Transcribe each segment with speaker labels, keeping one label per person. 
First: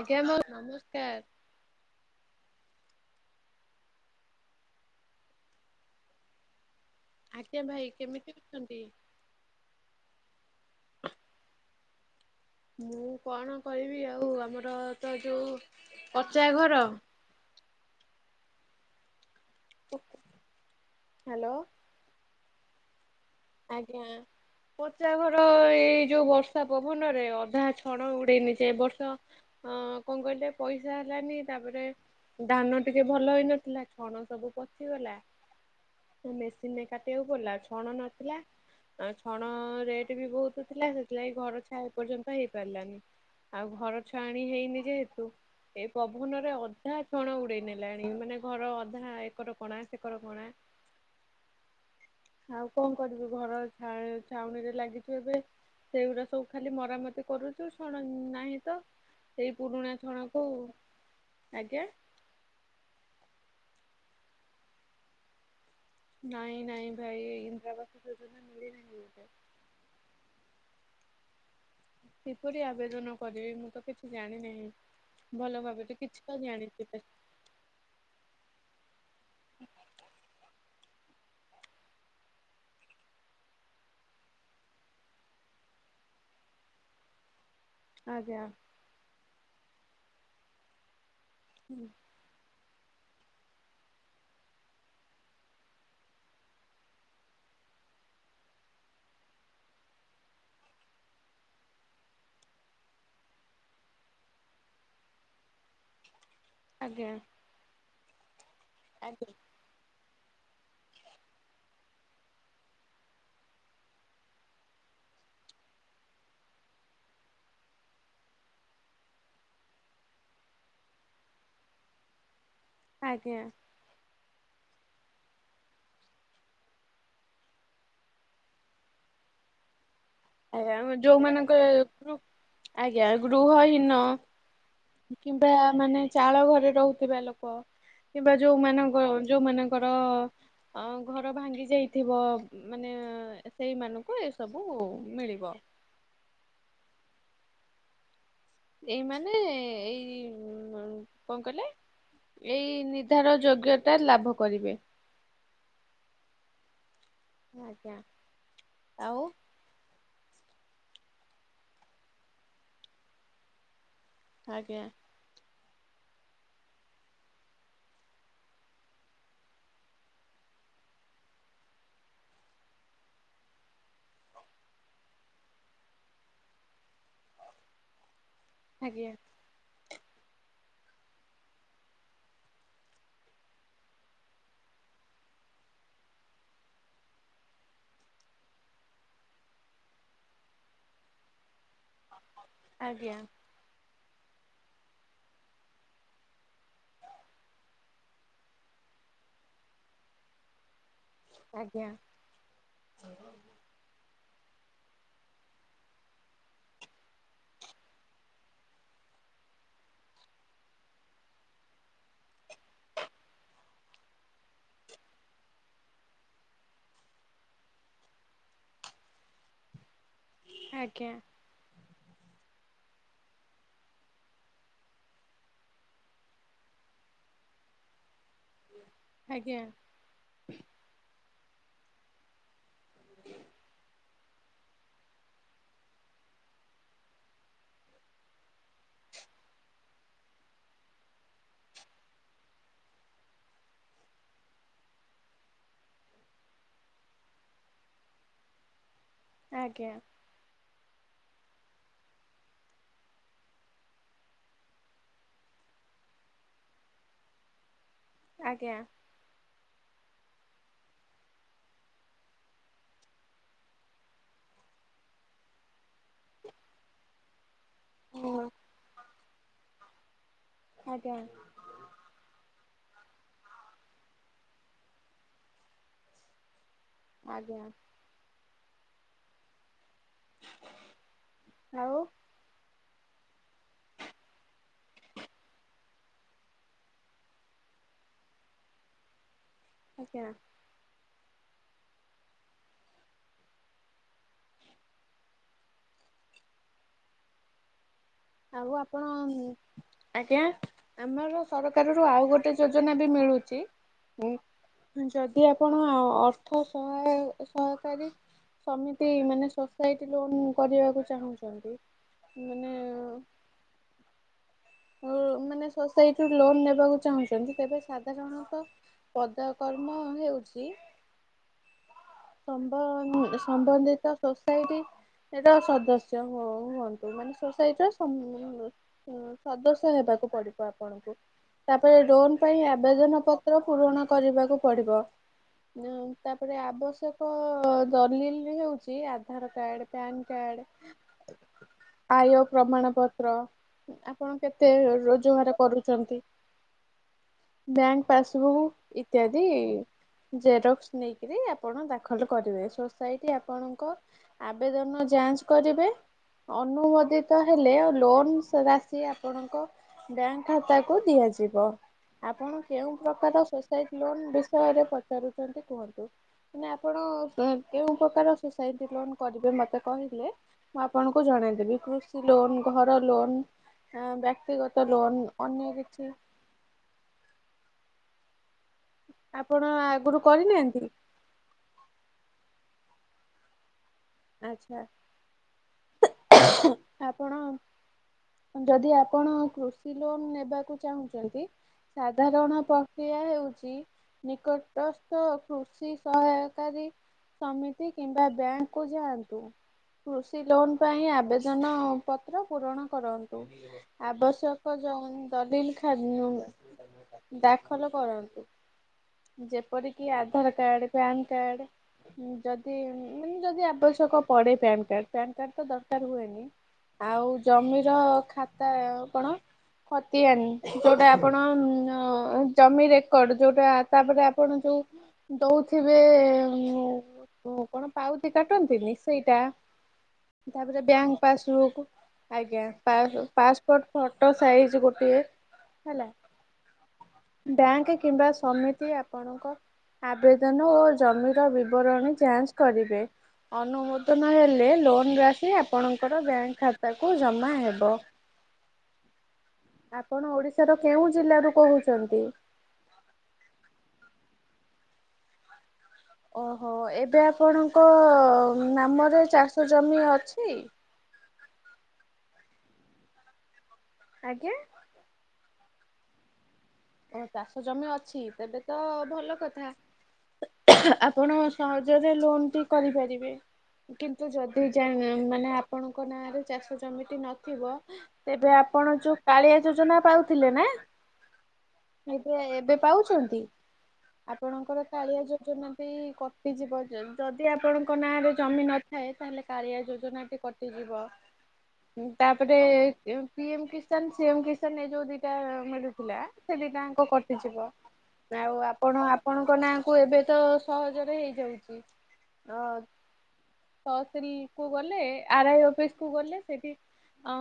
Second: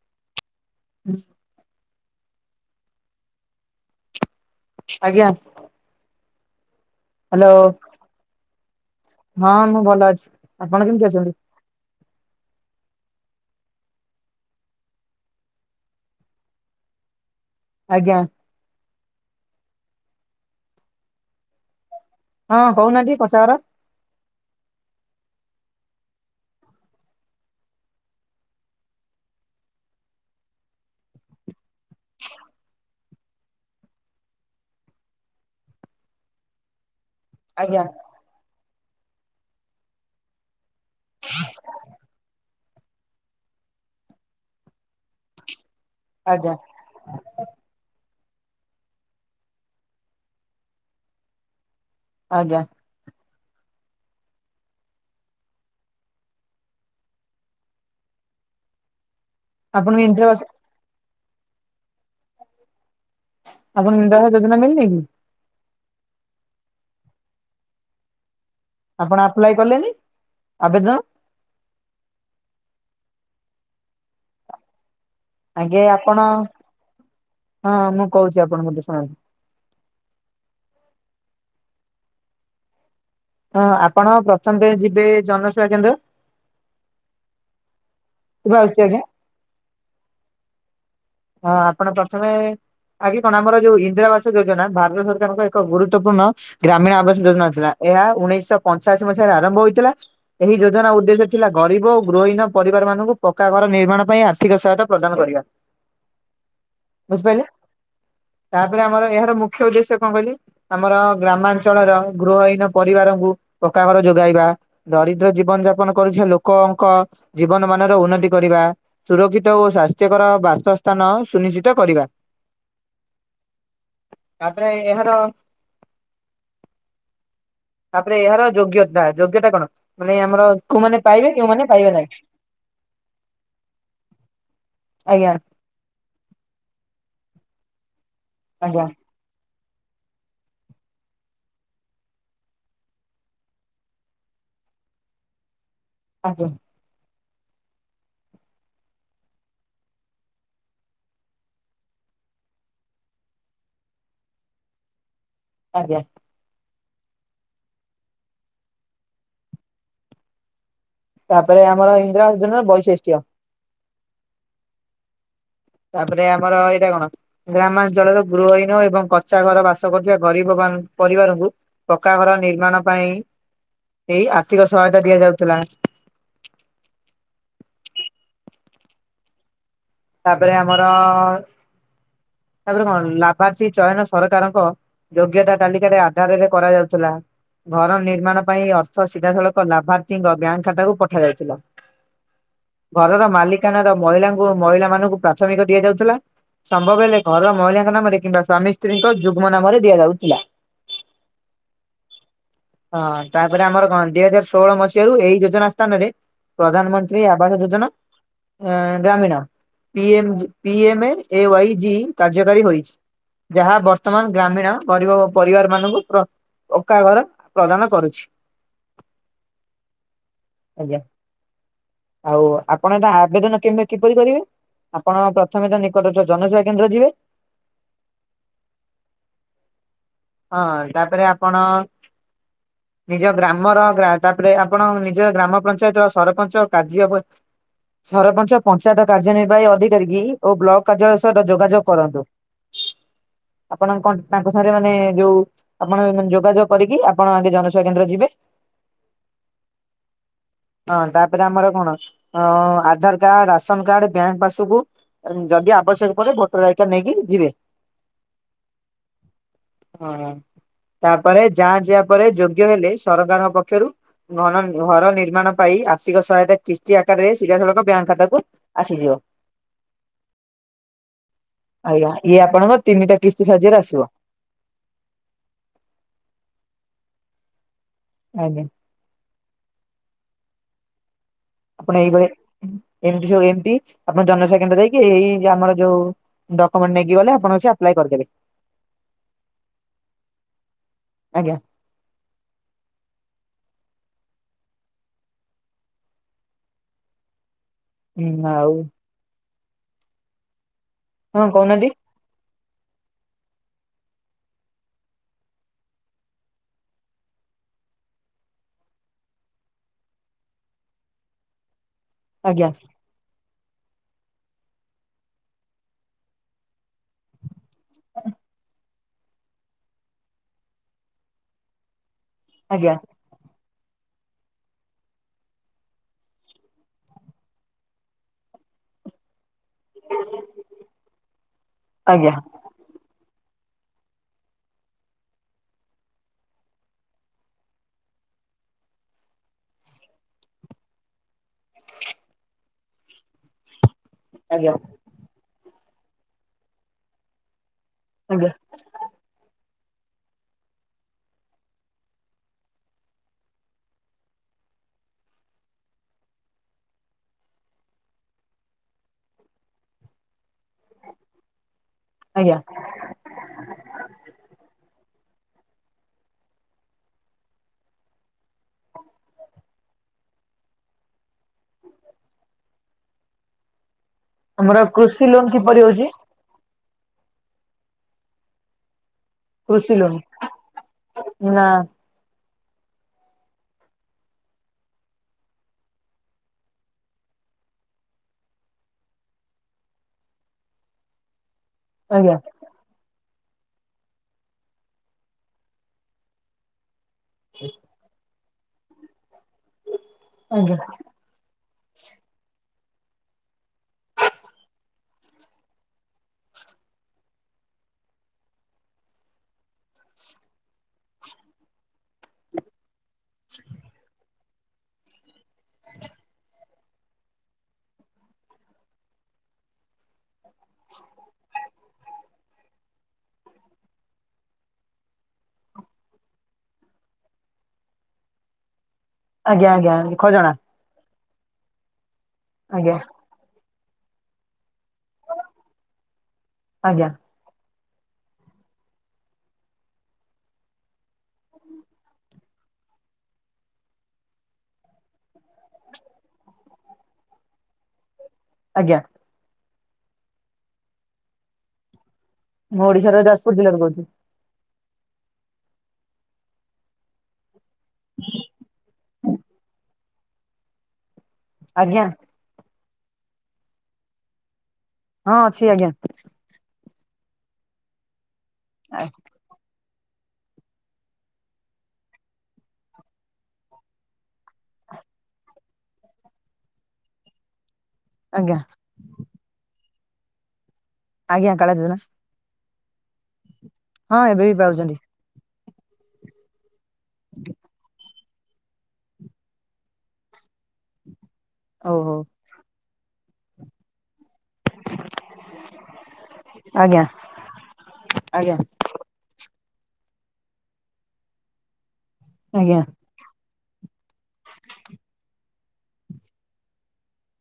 Speaker 1: ଆଜ୍ଞା ବୋଉ ନମସ୍କାର।
Speaker 2: ଆଜ୍ଞା। ହାଲୋ
Speaker 1: ଆଜ୍ଞା ଭାଇ କେମିତି ଅଛନ୍ତି?
Speaker 2: ହଁ ମୁଁ ଭଲ ଅଛି। ଆପଣ କେମତି ଅଛନ୍ତି।
Speaker 1: ମୁଁ କଣ କହିବି ଆଉ ଆମର ତ ଯୋଉ କଚା ଘର।
Speaker 2: ଆଜ୍ଞା।
Speaker 1: ହାଲୋ।
Speaker 2: ହଁ କଉ ନାହାନ୍ତି ଟି
Speaker 1: ଆଜ୍ଞା ପଚା ଘର ଏ। ଏଇ ଯୋଉ ବର୍ଷା ପବନରେ ଅଧା ଛଣ ଉଡେଇ ନେଇ ଯାଏ ଏ ବର୍ଷ। ହଁ କଁ କହିଲେ ପଇସା ହେଲାନି ତାପରେ ଧାନ ଟିକେ। ଭଲ ହେଇନଥିଲା ଛଣ ସବୁ ପଚିଗଲା ସବୁ ମେସିନ ରେ। କାଟିବାକୁ ପଡିଲା
Speaker 2: ଆଜ୍ଞା
Speaker 1: ଛଣ ନ ଆ ଛଣ ରେଟ୍ ବି ବହୁତ ଥିଲା ସେଥିଲାଗି ଘର ଛା ଏ ପର୍ଯ୍ୟନ୍ତ ହେଇ ପାରି ଲାନି ଆଉ ଘର ଛାଆଣି ହେଇନି ଯେହେତୁ ଏ ପଭନ
Speaker 2: ଆଜ୍ଞା
Speaker 1: ରେ ଅଧା ଛଣ ଉଡେଇ ନେଲା। ଏଇ ମାନେ ଘର ଅଧା ଏକର କଣା ସେକର କଣା।
Speaker 2: ଆଜ୍ଞା।
Speaker 1: ଆଉ କଣ କରିବୁ ଘର ଛା ଛାଉଣିରେ ଲାଗିଚୁ ଏବେ। ସେଇଗୁଡା ସବୁ ଖାଲି ମରାମତି କରୁଛୁ ଛଣ ନାହିଁ ତ। ସେଇ ପୁରୁଣା
Speaker 2: ଆପଣଙ୍କୁ
Speaker 1: ଛଣ
Speaker 2: ଇନ୍ଦିରା ଆବାସ
Speaker 1: କୁ, ଆଜ୍ଞା।
Speaker 2: ଆପଣଙ୍କୁ ଇନିନ୍ଦାରା ଆବାସ, ଯୋଜନା ମିିଳିନେଇ କି?
Speaker 1: ନାଇଁ ନାଇଁ ଭାଇ ଇନ୍ଦ୍ରାରାବାସ ଯୋଜନା। ମିଳିନାହିଁ ମୋତେ।
Speaker 2: ଆପଣ ଆପ୍ଲାଏ କଲେନି ଆବେଦନ।
Speaker 1: କିପରି ଆବେଦନ କରିବି, ମୁଁ ତ କିଛି ଜାଣିିନହିଁ।
Speaker 2: ଆଗେ ଆପଣ ହଁ ମୁଁ କହୁଛି ଆପଣଙ୍କୁ ଟିକେ ଶୁଣନ୍ତୁ।
Speaker 1: ହ [inaudible]
Speaker 2: ହଁ ଆପଣ ପ୍ରଥମେ ତ ଯିବେ ଜନସେବା କେନ୍ଦ୍ର।
Speaker 1: ଆଜ୍ଞା
Speaker 2: [unintelligible] ହଁ ଆପଣ ପ୍ରଥମେ। ଆଗେ କଣ ଆମର ଯୋଉ ଇନ୍ଦିରା ଆବାସ ଯୋଜନା ଭାରତ ସରକାରଙ୍କ ଏକ ଗୁରୁତ୍ୱପୂର୍ଣ୍ଣ ଗ୍ରାମୀଣ ଆବାସ ଯୋଜନା ଥିଲା। ଏହା ଉଣେଇଶହ ପଞ୍ଚାଅଶୀ ମସିହାରେ ଆରମ୍ଭ ହୋଇଥିଲା, ଏହି ଯୋଜନା ଉଦ୍ଦେଶ୍ୟ ଥିଲା ଗରିବ ଓ ଗୃହ ହୀନ ପରିବାର। ମାନଙ୍କୁ ପକ୍କା ଘର ନିର୍ମାଣ ପାଇଁ ଆର୍ଥିକ ସହାୟତା ପ୍ରଦାନ କରିବା।
Speaker 1: ଆଜ୍ଞା
Speaker 2: ବୁଝିପାରିଲେ, ତାପରେ ଆମର
Speaker 1: ଆଜ୍ଞା।
Speaker 2: ଏହାର ମୁଖ୍ୟ ଉଦ୍ଦେଶ୍ୟ କଁ କହିଲେ। ଆମର ଗ୍ରାମାଞ୍ଚଳର ଗୃହହୀନ ପରିବାରଙ୍କୁ ପକ୍କା ଘର ଯୋଗାଇବା ଦରିଦ୍ରଜୀ ଜୀବନ ଯାପନ କରୁଥିବା ଲୋକଙ୍କ ଜୀବନ ମାନର ଉନ୍ନତି କରିବା ସୁରକ୍ଷିତ ଓ ସ୍ୱାସ୍ଥ୍ୟକର ବାସ ସ୍ଥାନ ସୁନିଶ୍ଚିତ କରିବା।
Speaker 1: ଆଜ୍ଞା।
Speaker 2: ପ୍ରାଏ ଏହାର। ତାପରେ ଏହାର ଯୋଗ୍ୟତା, ଯୋଗ୍ୟତା କଣ ମାନେ ଆମର
Speaker 1: ଆଜ୍ଞା
Speaker 2: କୋଉମାନେ
Speaker 1: ଯୋଉ
Speaker 2: ପାଇବେ କେଉଁମାନେ ପାଇବେ ନାହିଁ
Speaker 1: ମାନଙ୍କର ଆଜ୍ଞା ଗୃହ ହୀନ
Speaker 2: ଆଜ୍ଞା
Speaker 1: କିମ୍ବା ମାନେ ଚାଳ ଘରେ ରହୁଥିବା ଲୋକ କିମ୍ବା
Speaker 2: ଆଜ୍ଞା
Speaker 1: ଯୋଉମାନଙ୍କ, ଯୋଉମାନଙ୍କର ହଁ ଘର ଭାଙ୍ଗି ଯାଇଥିବ ମାନେ ସେଇମାନଙ୍କୁ ଏସବୁ ମିଳିବ।
Speaker 2: ଆଜ୍ଞା।
Speaker 1: ଏଇମାନେେ, ଏଇ କଣ କହିଲେ? ଏଇ ନିର୍ଦ୍ଧାର ଯୋଗ୍ୟତା ଲାଭ କରିବେ।
Speaker 2: ଆଜ୍ଞା।
Speaker 1: ଆଜ୍ଞା, ଆଉ
Speaker 2: ତାପରେ ଆମର ଇନ୍ଦ୍ରା ଯୋଜନା ବାଇସେଷ୍ଟ୍
Speaker 1: ଆଜ୍ଞା।
Speaker 2: ତାପରେ ଆମର ଏଇଟା କଣ ଗ୍ରାମାଞ୍ଚଳରେ ଗୃହହୀନ ଏବଂ କଚା ଘର ବାସ କରୁଥିବା ଗରିବ ମା ପରିବାରଙ୍କୁ ପକ୍କାଘର ନିର୍ମାଣ ପାଇଁ ଏଇ ଆର୍ଥିକ ସହାୟତା ଦିଆଯାଉଥିଲା।
Speaker 1: ଆଜ୍ଞା।
Speaker 2: ତାପରେ ଆମର ତାପରେ କଣ ଲାଭାର୍ଥୀ ଚୟନ ସରକାରଙ୍କ ଯୋଗ୍ୟତା ତାଲିକରେ ଆଧାରରେ କରାଯାଉଥିଲା ଘର ନିର୍ମାଣ ପାଇଁ ଅର୍ଥ ସିଧାସଳଖ ଲାଭାର୍ଥୀଙ୍କ ବ୍ୟାଙ୍କ ଖାତାକୁ ପଠାଯାଇଥିଲା।
Speaker 1: ଆଜ୍ଞା
Speaker 2: ଘରର ମାଲିକାନାର ମହିଳାଙ୍କୁ ମହିଳାମାନଙ୍କୁ ପ୍ରାଥମିକ ଦିଆଯାଉଥି ସମ୍ଭବ ହେଲେ ଘର ମହିଳାଙ୍କ ନାମରେ କିମ୍ବା ସ୍ଵାମୀ ସ୍ତ୍ରୀଙ୍କ ଯୁଗ୍ମ ନାମରେ ଦିଆଯାଉଥିଲା।
Speaker 1: ଆଜ୍ଞା ଆଜ୍ଞା
Speaker 2: ହଁ ତାପରେ ଆମର [unintelligible] ଷୋହଳ ମସିହାରୁ ଏଇ ଯୋଜନା ସ୍ଥାନରେ ପ୍ରଧାନମନ୍ତ୍ରୀ ଆବାସ ଯୋଜନା ଗ୍ରାମୀଣ P M P M A Y G କାର୍ଯ୍ୟକାରୀ ହୋଇଚି। ଯାହା ବର୍ତ୍ତମାନ ଗ୍ରାମୀଣ ଗରିବ ଓ ପରିବାର ମାନଙ୍କୁ ପକାଘର ପ୍ରଦାନ କରୁଛି।
Speaker 1: ଆଜ୍ଞା।
Speaker 2: ଆଉ ଆପଣ ଏଟା ଆବେଦନ କେ କିପରି କରିବେ? ଆପଣ ପ୍ରଥମେ ତ ନିକଟରେ ଜନସେବା କେନ୍ଦ୍ର ଯିବେ।
Speaker 1: ଆଜ୍ଞା।
Speaker 2: ପଣ ନିଜ ଗ୍ରାମର ଗ୍ରା ତାପରେ ଆପଣ ନିଜ ଗ୍ରାମ ପଞ୍ଚାୟତ ସରପଞ୍ଚ କାର୍ଯ୍ୟ ପ ସରପଞ୍ଚ ପଞ୍ଚାୟତ କାର୍ଯ୍ୟ ନିିର୍ବାହୀ ଅଧିକ୍ କରିକି ଓ ବ୍ଲକ୍ କାର୍ଯ୍ୟାଳୟ ସହିତ ଯୋଗାଯୋଗ କରନ୍ତୁ। ଆପଣ କନ୍ ତାଙ୍କ ସାଙ୍ଗରେ ନେ ଯୋଉ ଆପଣ ଯୋଗାଯୋଗ କରିକି ଆପଣ ଆଗେ ଜନସେବା କେନ୍ଦ୍ର ଯିବେ
Speaker 1: ଆଜ୍ଞା।
Speaker 2: ହଁ ତାପରେ ଆମର କଣ Aadhaar card, ration card, bank passbook ଯଦି ଆବଶ୍ୟକ ପଡେ ଭୋଟର ଆଇକାର୍ଡ ନେଇକି ଯିବେ।
Speaker 1: ଆଜ୍ଞା।
Speaker 2: ହଁ ତାପରେ ଯା ଯିବା ପରେ ଯୋଗ୍ୟ ହେଲେ ସରକାରଙ୍କ ପକ୍ଷରୁ ଘନ ଘର ନିର୍ମାଣ ପାଇଁ ଆ ମାସିକ ସହାୟତା କିସ୍ତି ଆକାରରେ ସିଧାସଳଖ ବ୍ୟାଙ୍କ ଖାତାକୁ ଆସିଯିବ।
Speaker 1: ଆଜ୍ଞା
Speaker 2: ଆଜ୍ଞା ଇଏ ଆପଣଙ୍କର ତିନିଟା କିସ୍ତି ସାହାଯ୍ୟରେ ଆସିବ।
Speaker 1: ଆଜ୍ଞା।
Speaker 2: ଆଜ୍ଞା। ଆପଣ
Speaker 1: ଆଉ
Speaker 2: ଏଇଭଳି ଏମତି ସ ଏମିତି ଆପଣ ଜନସେବା କେନ୍ଦ୍ର ଯାଇକି ଏଇ ଆମର ଯୋଉ ଡକୁମେଣ୍ଟ ନେଇକି ଗଲେ ଆପଣଙ୍କର ସେ ଆପ୍ଲାଏ କରିଦେବେ।
Speaker 1: ଆଜ୍ଞା।
Speaker 2: ଆଜ୍ଞା।
Speaker 1: ଆଉ ଆପଣ ଆଜ୍ଞା, ଆମର
Speaker 2: ହଁ କହୁନାହାନ୍ତି
Speaker 1: ସରକାର ରୁ ଆଉ ଗୋଟେ ଯୋଜନା ବି ମିଳୁଚି। ଯଦି ଆପଣ ଅର୍ଥ ସହାୟ ସହକାରୀ ସମିତି ମାନେ ସୋସାଇଟି ଲୋନ୍ କରିବାକୁ ଚାହୁଁଛନ୍ତି
Speaker 2: ଆଜ୍ଞା।
Speaker 1: ମାନେ ଓ ମାନେ ସୋସାଇଟିରୁୁ ଲୋନ ନେବାକୁ ଚାହୁଁଛନ୍ତି ତେବେ ସାଧାରଣତଃ ପଦ କର୍ମ ହେଉଛି
Speaker 2: ଆଜ୍ଞା
Speaker 1: ସମ୍ଭନିୟ ସ ନ୍ଦିତ ସୋସାଇଟି ର ସଦସ୍ୟ ହୁଅନ୍ତୁ। ମାନେ ସୋସାଇଟିର ସ ସଦସ୍ୟ ହେବାକୁ ପଡିବ ଆପଣଙ୍କୁ। ତାପରେ
Speaker 2: ଆଜ୍ଞା
Speaker 1: ଲୋନ୍ ପାଇଁ ଆବେଦନ ପତ୍ ତ୍ର ପୂରଣ କରିବାକୁ ପଡିବ। ତାପରେ ଆବଶ୍ୟକ ଦଲିଲ୍ ହଉଚି ଆଧାର କାର୍ଡ, ପ୍ୟାନ୍ କାର୍ଡ ଆୟ ପ୍ରମାଣ ପତ୍ର ଆପଣ କେତେ
Speaker 2: ଆଜ୍ଞା
Speaker 1: ରୋଜଗାର କରୁଚନ୍ତି। ବ୍ୟାଙ୍କ
Speaker 2: ଆଜ୍ଞା
Speaker 1: ପାସବୁକ୍ ଇତ୍ୟାଦି ଜେରକ୍ସ ନେଇକିରି ଆପଣ ଦାଖଲ କରିବେ। ସୋସାଇଟି ଆପଣଙ୍କ ଆବେଦନ ଯାଞ୍ଚ କରିବେ। ଅନୁମୋଦିତ ହେଲେ ଲୋନ୍ ସେବା ସିଏ ଆପଣଙ୍କ ବ୍ୟାଙ୍କ ଖାତାକୁ ଦିଆଯିବ। ଆପଣ
Speaker 2: ଆଜ୍ଞା
Speaker 1: କେଉଁ ପ୍ରକାର ସୋସାଇଟି ଲୋନ୍ ବିଷୟରେ ପ ଚନ୍ତି କୁହନ୍ତୁ। ମାନେ ଆପଣ କେଉଁ ପ୍ରକାର ସୋସାଇଟି ଲୋନ୍ କରିବେ ମତେ କହି [unintelligible] ମୁଁ ଆପଣଙ୍କୁ ଜଣେଇଦେବି। କୃଷି ଲୋନ୍, ଘର ଲୋନ୍ ଅ
Speaker 2: ଆମର
Speaker 1: ବ୍ୟକ୍ତିଗତ
Speaker 2: କୃଷି
Speaker 1: ଲୋନ ଅନ୍ୟ
Speaker 2: କିପରି ହଉଛି
Speaker 1: କିଛି ଆପଣ
Speaker 2: କୃଷି ଲୋନ
Speaker 1: ଆଗରୁ କରିନାହାନ୍ତି?
Speaker 2: ନା
Speaker 1: ଆଚ୍ଛା ଆପଣ ଯଦି ଆପଣ କୃଷି ଲୋନ ନେବାକୁ ଚାହୁଁଛନ୍ତି
Speaker 2: ଆଜ୍ଞା
Speaker 1: ସାଧାରଣ ପ୍ରକ୍ରିୟା ହେଉ ଚି ନିକଟସ୍ଥ କୃଷି ସହାୟକାରୀ ସମିତି କିମ୍ବା ବ୍ୟାଙ୍କ୍ କୁ ଯାଆନ୍ତୁ। କୃଷି ଲୋନ
Speaker 2: ଆଜ୍ଞା
Speaker 1: ପାଇଁ ଆବେଦନ ହଁ ପତ୍ର ପୂରଣ କରନ୍ତୁ। ଆବଶ୍ୟକ ଯୋଉ ଦଲିଲ୍ ଖା ଦାଖଲ କରନ୍ତୁ। ଯେପରିକି ଆଧାର କାର୍ଡ, ପ୍ୟାନ କାର୍ଡ ଯଦି ମାନେ ଯଦି ଆବଶ୍ୟକ ପଡ଼େ ପ୍ୟାନ କାର୍ଡ ପାନ କାର୍ଡ ତ ଦରକାର ହୁଏନି। ଆଉ ଜମିର ଖାତା କଣ ଖତିଆନି ଯୋଉଟା ଆପଣ ଜମିରେ କଣ ଯୋଉଟା ତାପରେ ଆପଣ ଯୋଉ ଦଉଥିବେ ମୁଁ କଣ ପାଉତି କାଟନ୍ତିନି।
Speaker 2: ଆଜ୍ଞା ଆଜ୍ଞା ଖଜଣା।
Speaker 1: ପାସ୍‌ବୁକ୍ ଆଜ୍ଞା ପାସ୍ ପାସ‌ପୋଟ୍ ଫଟୋ ସାଇଜ ଗୋ ଟିଏ ହେଲା।
Speaker 2: ଆଜ୍ଞା
Speaker 1: ବ୍ୟାଙ୍କ କିମ୍ବା ସମିତି ଆପଣଙ୍କ ଆବେଦନ ଓ ଜମିର ବିବରଣୀ ଯାଞ୍ଚ କରିବେ। ଅନୁମୋଦନ ହେଲେ ଲୋନ୍‌ ରାଶି ଆପଣଙ୍କର ବ୍ୟାଙ୍କ ଖାତାକୁ ଜମା ହେବ।
Speaker 2: ଆଜ୍ଞା।
Speaker 1: ଆପଣ ଓଡିଶାର କେଉଁ ଜିଲ୍ଲା ରୁ କହୁଛନ୍ତି?
Speaker 2: ମୁଁ ଓଡିଶାର ଯାଜପୁର ଜିଲ୍ଲା ରୁ କହୁଚି।
Speaker 1: ଅହୋ ଏବେ ଆପଣଙ୍କ ନାମରେ ଚାଷ ଜମି ଅଛି?
Speaker 2: ଆଜ୍ଞା।
Speaker 1: ଆଜ୍ଞା।
Speaker 2: ହଁ ଅଛି ଆଜ୍ଞା।
Speaker 1: ଓ ଚାଷ ଜମି ଅଛି ତେବେ ତ ଭଲ କଥା। ଆପଣ ସହଜରେ ଲୋନ୍‌ ଟି କରିପାରିବେ। କିନ୍ତୁ ଯଦି ଯା ମାନେ ଆପଣଙ୍କ ନାଁରେ ଚାଷ ଜମି ଟି ନଥିବ। ତେବେ
Speaker 2: ଆଜ୍ଞା
Speaker 1: ଆପଣ ଯୋଉ କାଳିଆ ଯୋଜନା ପାଉଥିଲେ ନା।
Speaker 2: ଆଜ୍ଞା କାଳିଆ ଯୋଜନା।
Speaker 1: ଏବେ ଏବେ ପାଉଛନ୍ତି
Speaker 2: ହଁ ଏବେ ବି
Speaker 1: ଆପଣଙ୍କର
Speaker 2: ପାଉଛନ୍ତି
Speaker 1: କାଳିଆ ଯୋଜନା ବି କଟିଯିବ। ଯଦି ଆପଣଙ୍କ ନାଁରେ ଜମି ନଥାଏ ତାହେଲେ କାଳିିଆ ଯୋଜନାଟି କଟିଯିବ।
Speaker 2: ଓହୋ
Speaker 1: ତାପରେ P M Kisan CM Kisan ଏଇ ଯୋଉ ଦିଟା ମିଳୁଥିଲା। ସେ
Speaker 2: ଆଜ୍ଞା
Speaker 1: ଦିଟାଙ୍କ କଟିଯିବ ଆଉ
Speaker 2: ଆଜ୍ଞା
Speaker 1: ଆପଣ ଆପଣ ହଙ୍କ ନାଁ କୁ ଏବେ ତ ସହଜରେ ହେଇଯାଉଛି।
Speaker 2: ଆଜ୍ଞା
Speaker 1: ତହସିଲ୍ ‌କୁ ଗଲେ ଆରାଇଅଫିସ୍‌ କୁ ଗଲେ ସେଠି ଅ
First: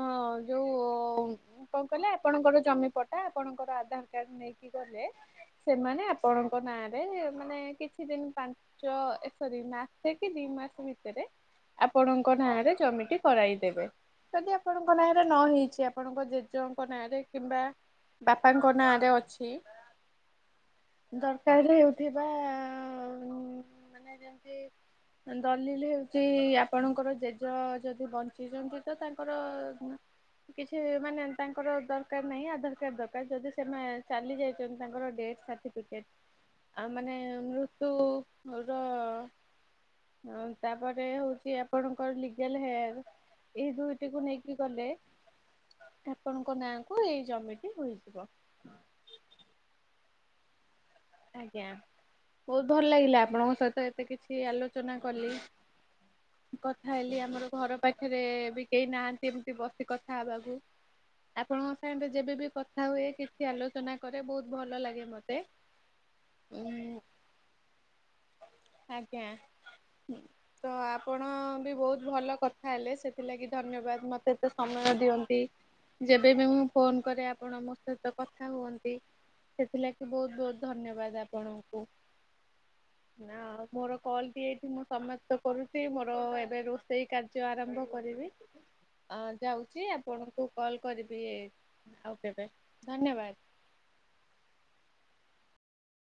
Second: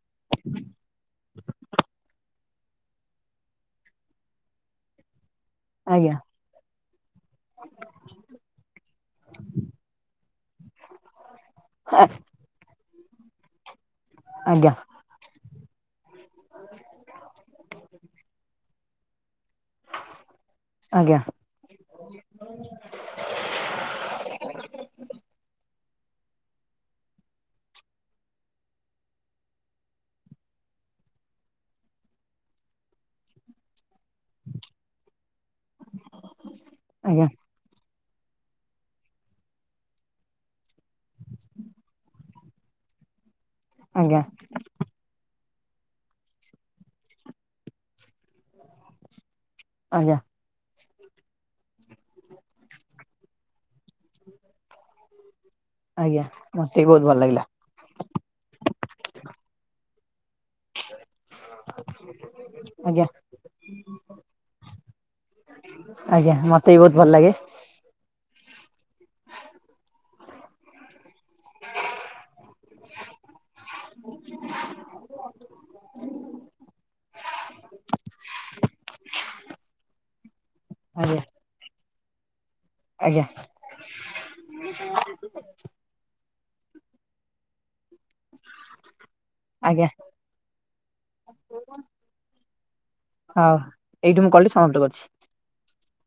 Speaker 1: ଯୋଉ କଣ କହିଲେ ଆପଣଙ୍କର ଜମି ପଟା ଆପଣଙ୍କର ଆ ତାକାରି ନେଇକି ଗଲେ ସେମାନେ
Speaker 2: ଆଜ୍ଞା
Speaker 1: ଆପଣଙ୍କ ନାଁରେ ମାନେ କିଛି ଦିନ ପାଞ୍ଚ ଏକ ଦିନ ମାସେ କି ଦି ମାସ ଭିତରେ ଆପଣଙ୍କ ନାଁରେ ଜମି ଟି କରାଇଦେବେ ଯଦି
Speaker 2: ଆଜ୍ଞା
Speaker 1: ଆପଣଙ୍କ ନାଁରେ ନ ହେଇ ଆପଣଙ୍କ ଜେଜେଙ୍କ ନାଁ ରେ କିମ୍ବା ବାପାଙ୍କ ନାଁରେ ଅଛି।
Speaker 2: ଆଜ୍ଞା
Speaker 1: ଦରକାର ହେଉଥିବା ମାନେ ଯେମିତି ଏ ଦଲିଲ୍ ଚି ଆପଣଙ୍କର ଜେଜେ ଯଦି ବଞ୍ଚିଛନ୍ତି ତ ତାଙ୍କର କିଛି ମାନେ ତାଙ୍କର ଦରକାର ନାହିଁ ଆଧାର କାର୍ଡ ଦରକାର। ସେମାନେ ଚାଲି ଯାଇଛନ୍ତି ତାଙ୍କର ଡେଥ ସାଟି ପିକ୍ଟେଆଉ ମାନେ
Speaker 2: ଆଜ୍ଞା
Speaker 1: ମୃ ତୁ ର ହ ତାପରେ ହଉଛି ଆପଣଙ୍କର ଲିଗାଲ୍ ହେୟାର୍। ଏଇ ଦୁଇଟିକୁ
Speaker 2: ଆଜ୍ଞା
Speaker 1: ନେଇକି ଗଲେ ଆପଣଙ୍କ ନାଁ କୁ ଏଇ ଜମିଟି ହୋଇଯିବ। କିଛି କହିନାହାନ୍ତି
Speaker 2: ଆଜ୍ଞା।
Speaker 1: ଆଜ୍ଞା ବହୁତ ଭଲ ଲାଗିଲା ଆପଣଙ୍କ ସହିତ ଏତେ କିଛି ଆଲୋଚ଼ନା କଲି।
Speaker 2: ଆଜ୍ଞା ମତେ ବି
Speaker 1: କଥା
Speaker 2: ବହୁତ ଭଲ
Speaker 1: ହେଲି
Speaker 2: ଲାଗିଲା
Speaker 1: ଆମର ଘର ପାଖରେ ବି କେହି ନାହାନ୍ତି ଏମତି ବସି କଥା ହେବାକୁ ଆପଣଙ୍କ ସାଙ୍ଗରେ ଯେବେବି କଥା
Speaker 2: ଆଜ୍ଞା
Speaker 1: ହୁଏ କିଛି ଆଲୋଚନା କରେ ବହୁତ ଭଲ ଲାଗେ ମତେ।
Speaker 2: ଆଜ୍ଞା। ମତେ ବି ବହୁତ
Speaker 1: ଉଁ
Speaker 2: ଭଲ ଲାଗେ।
Speaker 1: ଆଜ୍ଞା ତ ଆପଣ ବି ବହୁତୁ ଭଲ କଥା ହେଲେ ସେଥିଲାଗି ଧନ୍ୟବାଦ ମତେ ଏତେ ସମୟ ଦିଅନ୍ତି। ଯେବେବି ମୁଁ ଫୋନ କରେ ଆପଣ ମୋ ସହିତ କଥା ହୁଅନ୍ତି ସେଥିଲାଗି ବହୁତୁ ବହୁତୁ ଧନ୍ୟବାଦ
Speaker 2: ଆଜ୍ଞା
Speaker 1: ଆପଣଙ୍କୁ।
Speaker 2: ଆଜ୍ଞା
Speaker 1: ନା ଆଉ ମୋର କଲଟି ଏଇଠି ମୁଁ ସମାପ୍ତ କରୁଛି ମୋର ରୋଷେଇ କାର୍ଯ୍ୟ ଆରମ୍ଭ କରିବି। ଅ ଯାଉଛି
Speaker 2: ଆଜ୍ଞା
Speaker 1: ଆପଣଙ୍କୁ କଲ କରିବି ଆଉ କେବେ। ଧନ୍ୟବାଦ।
Speaker 2: ହଉଏଇଠୁ ମୁଁ କଲ ଟି ସମାପ୍ତ କରିଛି।